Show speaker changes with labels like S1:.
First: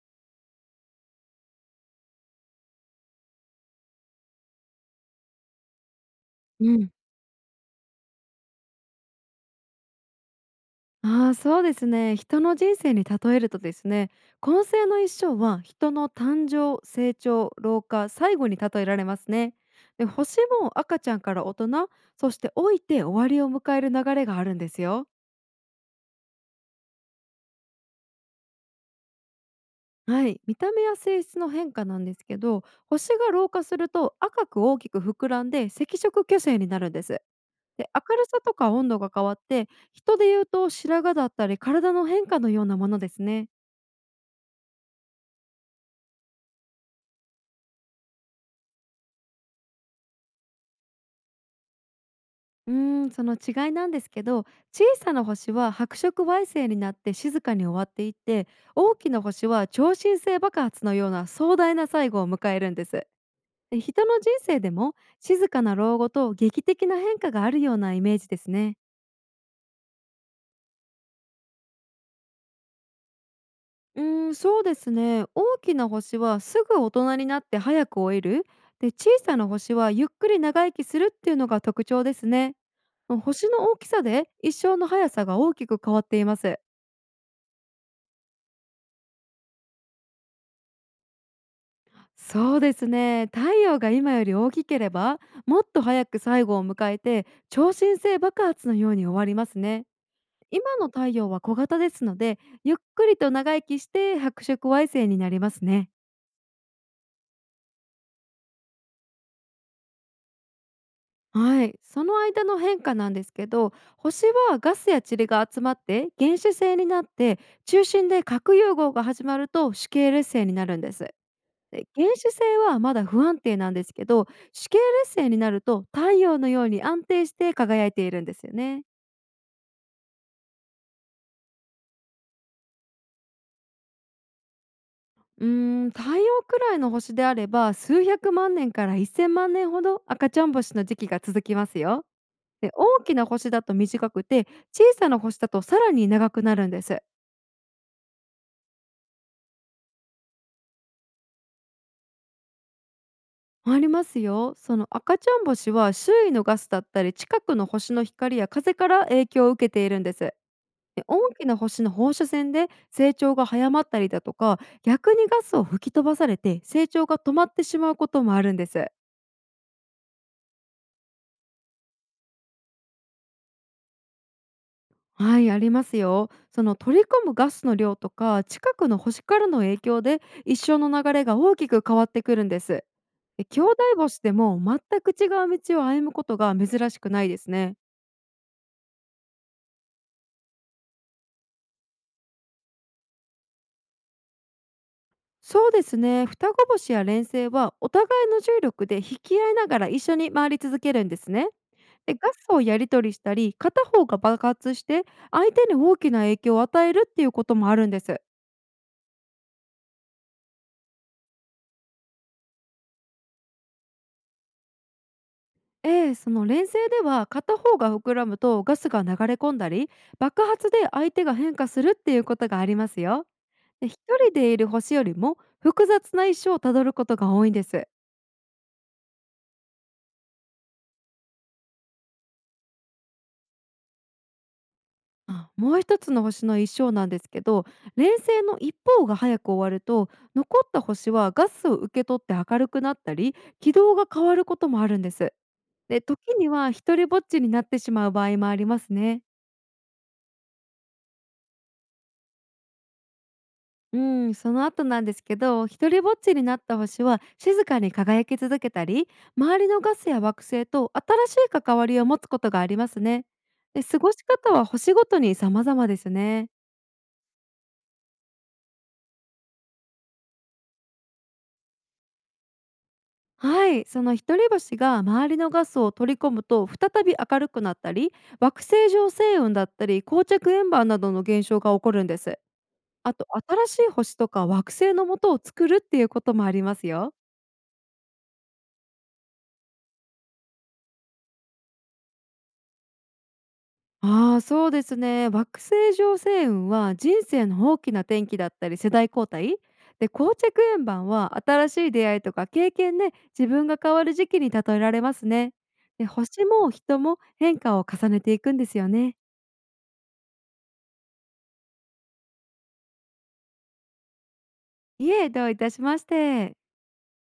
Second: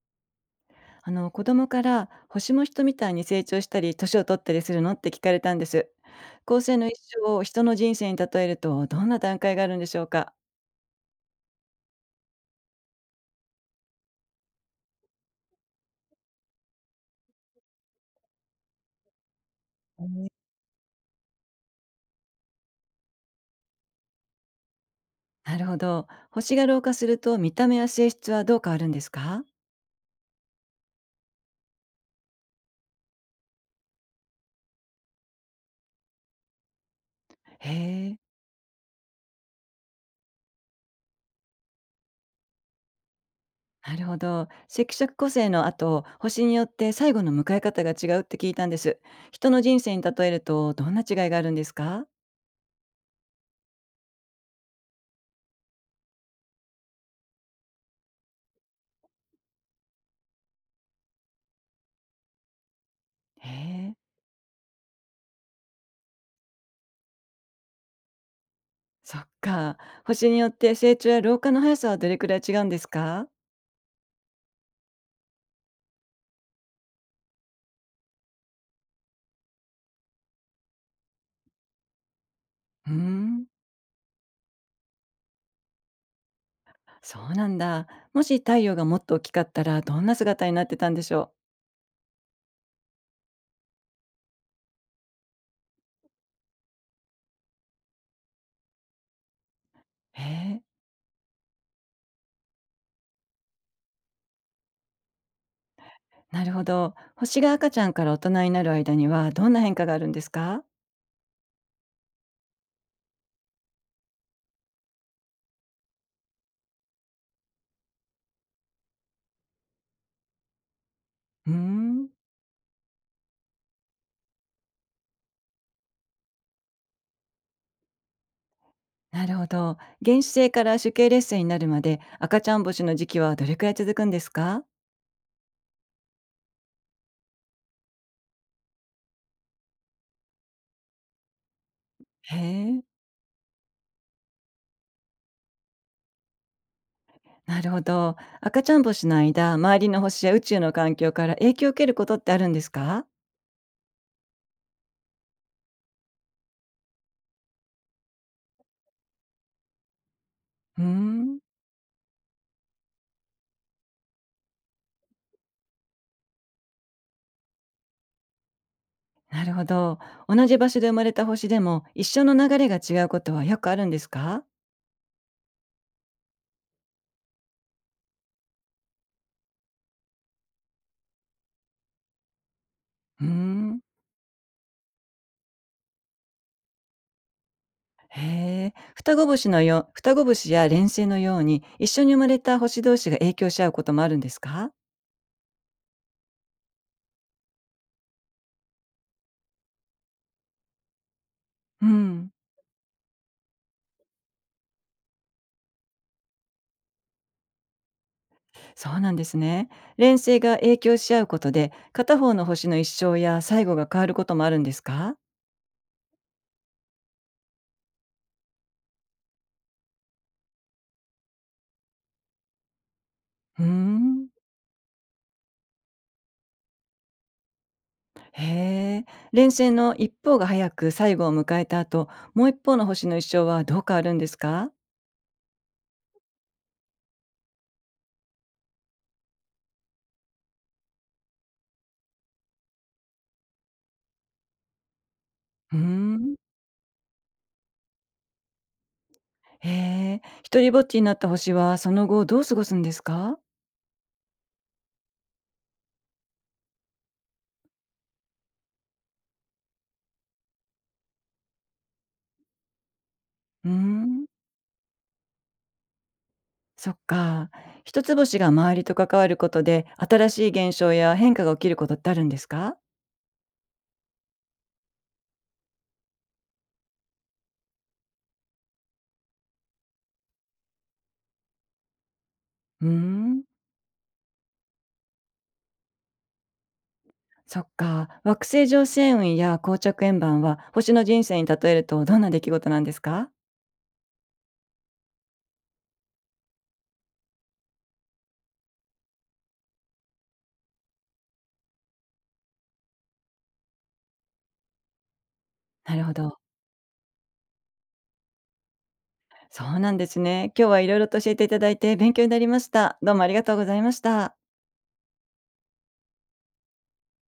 S1: 子供から、星も人みたいに成長したり年を取ったりするのって聞かれたんです。後
S2: う
S1: 世の
S2: ん。
S1: 一生を人の人生に例えると、どんな段階があるんでしょうか？
S2: ああ、そうですね。人の人生に例えるとですね、今世の一生は人の誕生、成長、老化、最後に例えられますね。
S1: う
S2: で、
S1: ん。
S2: 星も赤ちゃんから大人、そして老いて終わりを迎える流れがあるんですよ。
S1: なるほど、星が老化すると見た目や性質はどう変わるんですか？
S2: はい、見た目や性質の変化なんですけど、星が老化すると赤く大きく膨らんで赤色巨星になるんです。
S1: へ
S2: で、
S1: え。
S2: 明るさとか温度が変わって、人で言うと白髪だったり体の変化のようなものですね。
S1: なるほど、赤色個性の後、星によって最後の迎え方が違うって聞いたんです。人の人生に例えると、どんな違いがあるんですか？
S2: うーその違いなんですけど、小さな星は白色矮星になって静かに終わっていって、大きな星は超新星爆発のような壮大な最後を迎えるんです。
S1: へ
S2: で、
S1: え。
S2: 人の人生でも静かな老後と劇的な変化があるようなイメージですね。
S1: そっか。星によって成長や老化の速さはどれくらい違うんですか？
S2: そうですね。大きな星はすぐ大人になって早く老いる。で、小さな星はゆっくり長生きするっていうのが特徴ですね。
S1: うーん。
S2: 星の大きさで一生の速さが大きく変わっています。
S1: そうなんだ。もし太陽がもっと大きかったら、どんな姿になってたんでしょう。
S2: そうですね、太陽が今より大きければ、もっと早く最後を迎えて超新星爆発のように終わりますね。
S1: へえ、
S2: 今の太陽は小型ですので、ゆっくりと長生きして白色矮星になりますね。
S1: なるほど。星が赤ちゃんから大人になる間には、どんな変化があるんですか？
S2: はい、その間の変化なんですけど、星はガスや塵が集まって原始星になって、中心で核融合が始まると死形劣星になるんです。
S1: うー
S2: で、原
S1: ん、
S2: 始星はまだ不安定なんですけど、主系列星になると太陽のように安定して輝いているんですよね。
S1: なるほど。原始星から主系列星になるまで、赤ちゃん星の時期はどれくらい続くんですか？
S2: うー太陽くらいの星であれば数百万年から1000万年ほど赤ちゃん星の時期が続きますよ。
S1: へ
S2: で、
S1: え、
S2: 大きな星だと短くて、小さな星だとさらに長くなるんです。
S1: なるほど。赤ちゃん星の間、周りの星や宇宙の環境から影響を受けることってあるんですか？
S2: ありますよ。その赤ちゃん星は周囲のガスだったり近くの星の光や風から影響を受けているんです。で、
S1: うー
S2: 大
S1: ん、
S2: きな星の放射線で成長が早まったりだとか、逆にガスを吹き飛ばされて成長が止まってしまうこともあるんです。
S1: なるほど。同じ場所で生まれた星でも一緒の流れが違うことはよくあるんですか？
S2: はい、ありますよ。その取り込むガスの量とか、近くの星からの影響で一生の流れが大きく変わってくるんです。
S1: ふー
S2: で、兄弟
S1: ん。
S2: 星でも全く違う道を歩むことが珍しくないですね。
S1: へえ。双子星や連星のように、一緒に生まれた星同士が影響し合うこともあるんですか？
S2: そうですね、双子星や連星はお互いの重力で引き合いながら一緒に回り続けるんですね。
S1: う
S2: で、ガ
S1: ん、
S2: スをやり取りしたり、片方が爆発して相手に大きな影響を与えるっていうこともあるんです。
S1: そうなんですね。連星が影響し合うことで、片方の星の一生や最後が変わることもあるんですか？
S2: ええ、その連成では片方が膨らむとガスが流れ込んだり、爆発で相手が変化するっていうことがありますよ。
S1: うー
S2: で、一
S1: ん。
S2: 人でいる星よりも複雑な一生をたどることが多いんです。
S1: へえ。連星の一方が早く最後を迎えた後、もう一方の星の一生はどう変わるんですか？
S2: あ、もう一つの星の一生なんですけど、連星の一方が早く終わると、残った星はガスを受け取って明るくなったり、軌道が変わることもあるんです。
S1: うー
S2: で、時
S1: ん。
S2: には独りぼっちになってしまう場合もありますね。
S1: へえ。独ぼっちになった星は、その後どう過ごすんですか？
S2: うん、その後なんですけど、独りぼっちになった星は静かに輝き続けたり、周りのガスや惑星と新しい関わりを持つことがありますね。
S1: うー
S2: で、過ごし
S1: ん。
S2: 方は星ごとに様々ですね。
S1: そっか。一つ星が周りと関わることで、新しい現象や変化が起きることってあるんですか？
S2: はい、その独り星が周りのガスを取り込むと再び明るくなったり、惑星上星雲だったり、膠着円盤などの現象が起こるんです。
S1: うー
S2: あと、
S1: ん。
S2: 新しい星とか惑星の元を作るっていうこともありますよ。
S1: そっか。惑星上星雲や膠着円盤は、星の人生に例えるとどんな出来事なんですか？
S2: ああ、そうですね。惑星上星雲は人生の大きな転機だったり世代交代、で膠着円盤は新しい出会いとか経験で自分が変わる時期に例えられますね。
S1: なる
S2: で、
S1: ほど。
S2: 星も人も変化を重ねていくんですよね。
S1: そうなんですね。今日はいろいろと教えていただいて勉強になりました。どうもありがとうございました。
S2: いえ、どういたしまして。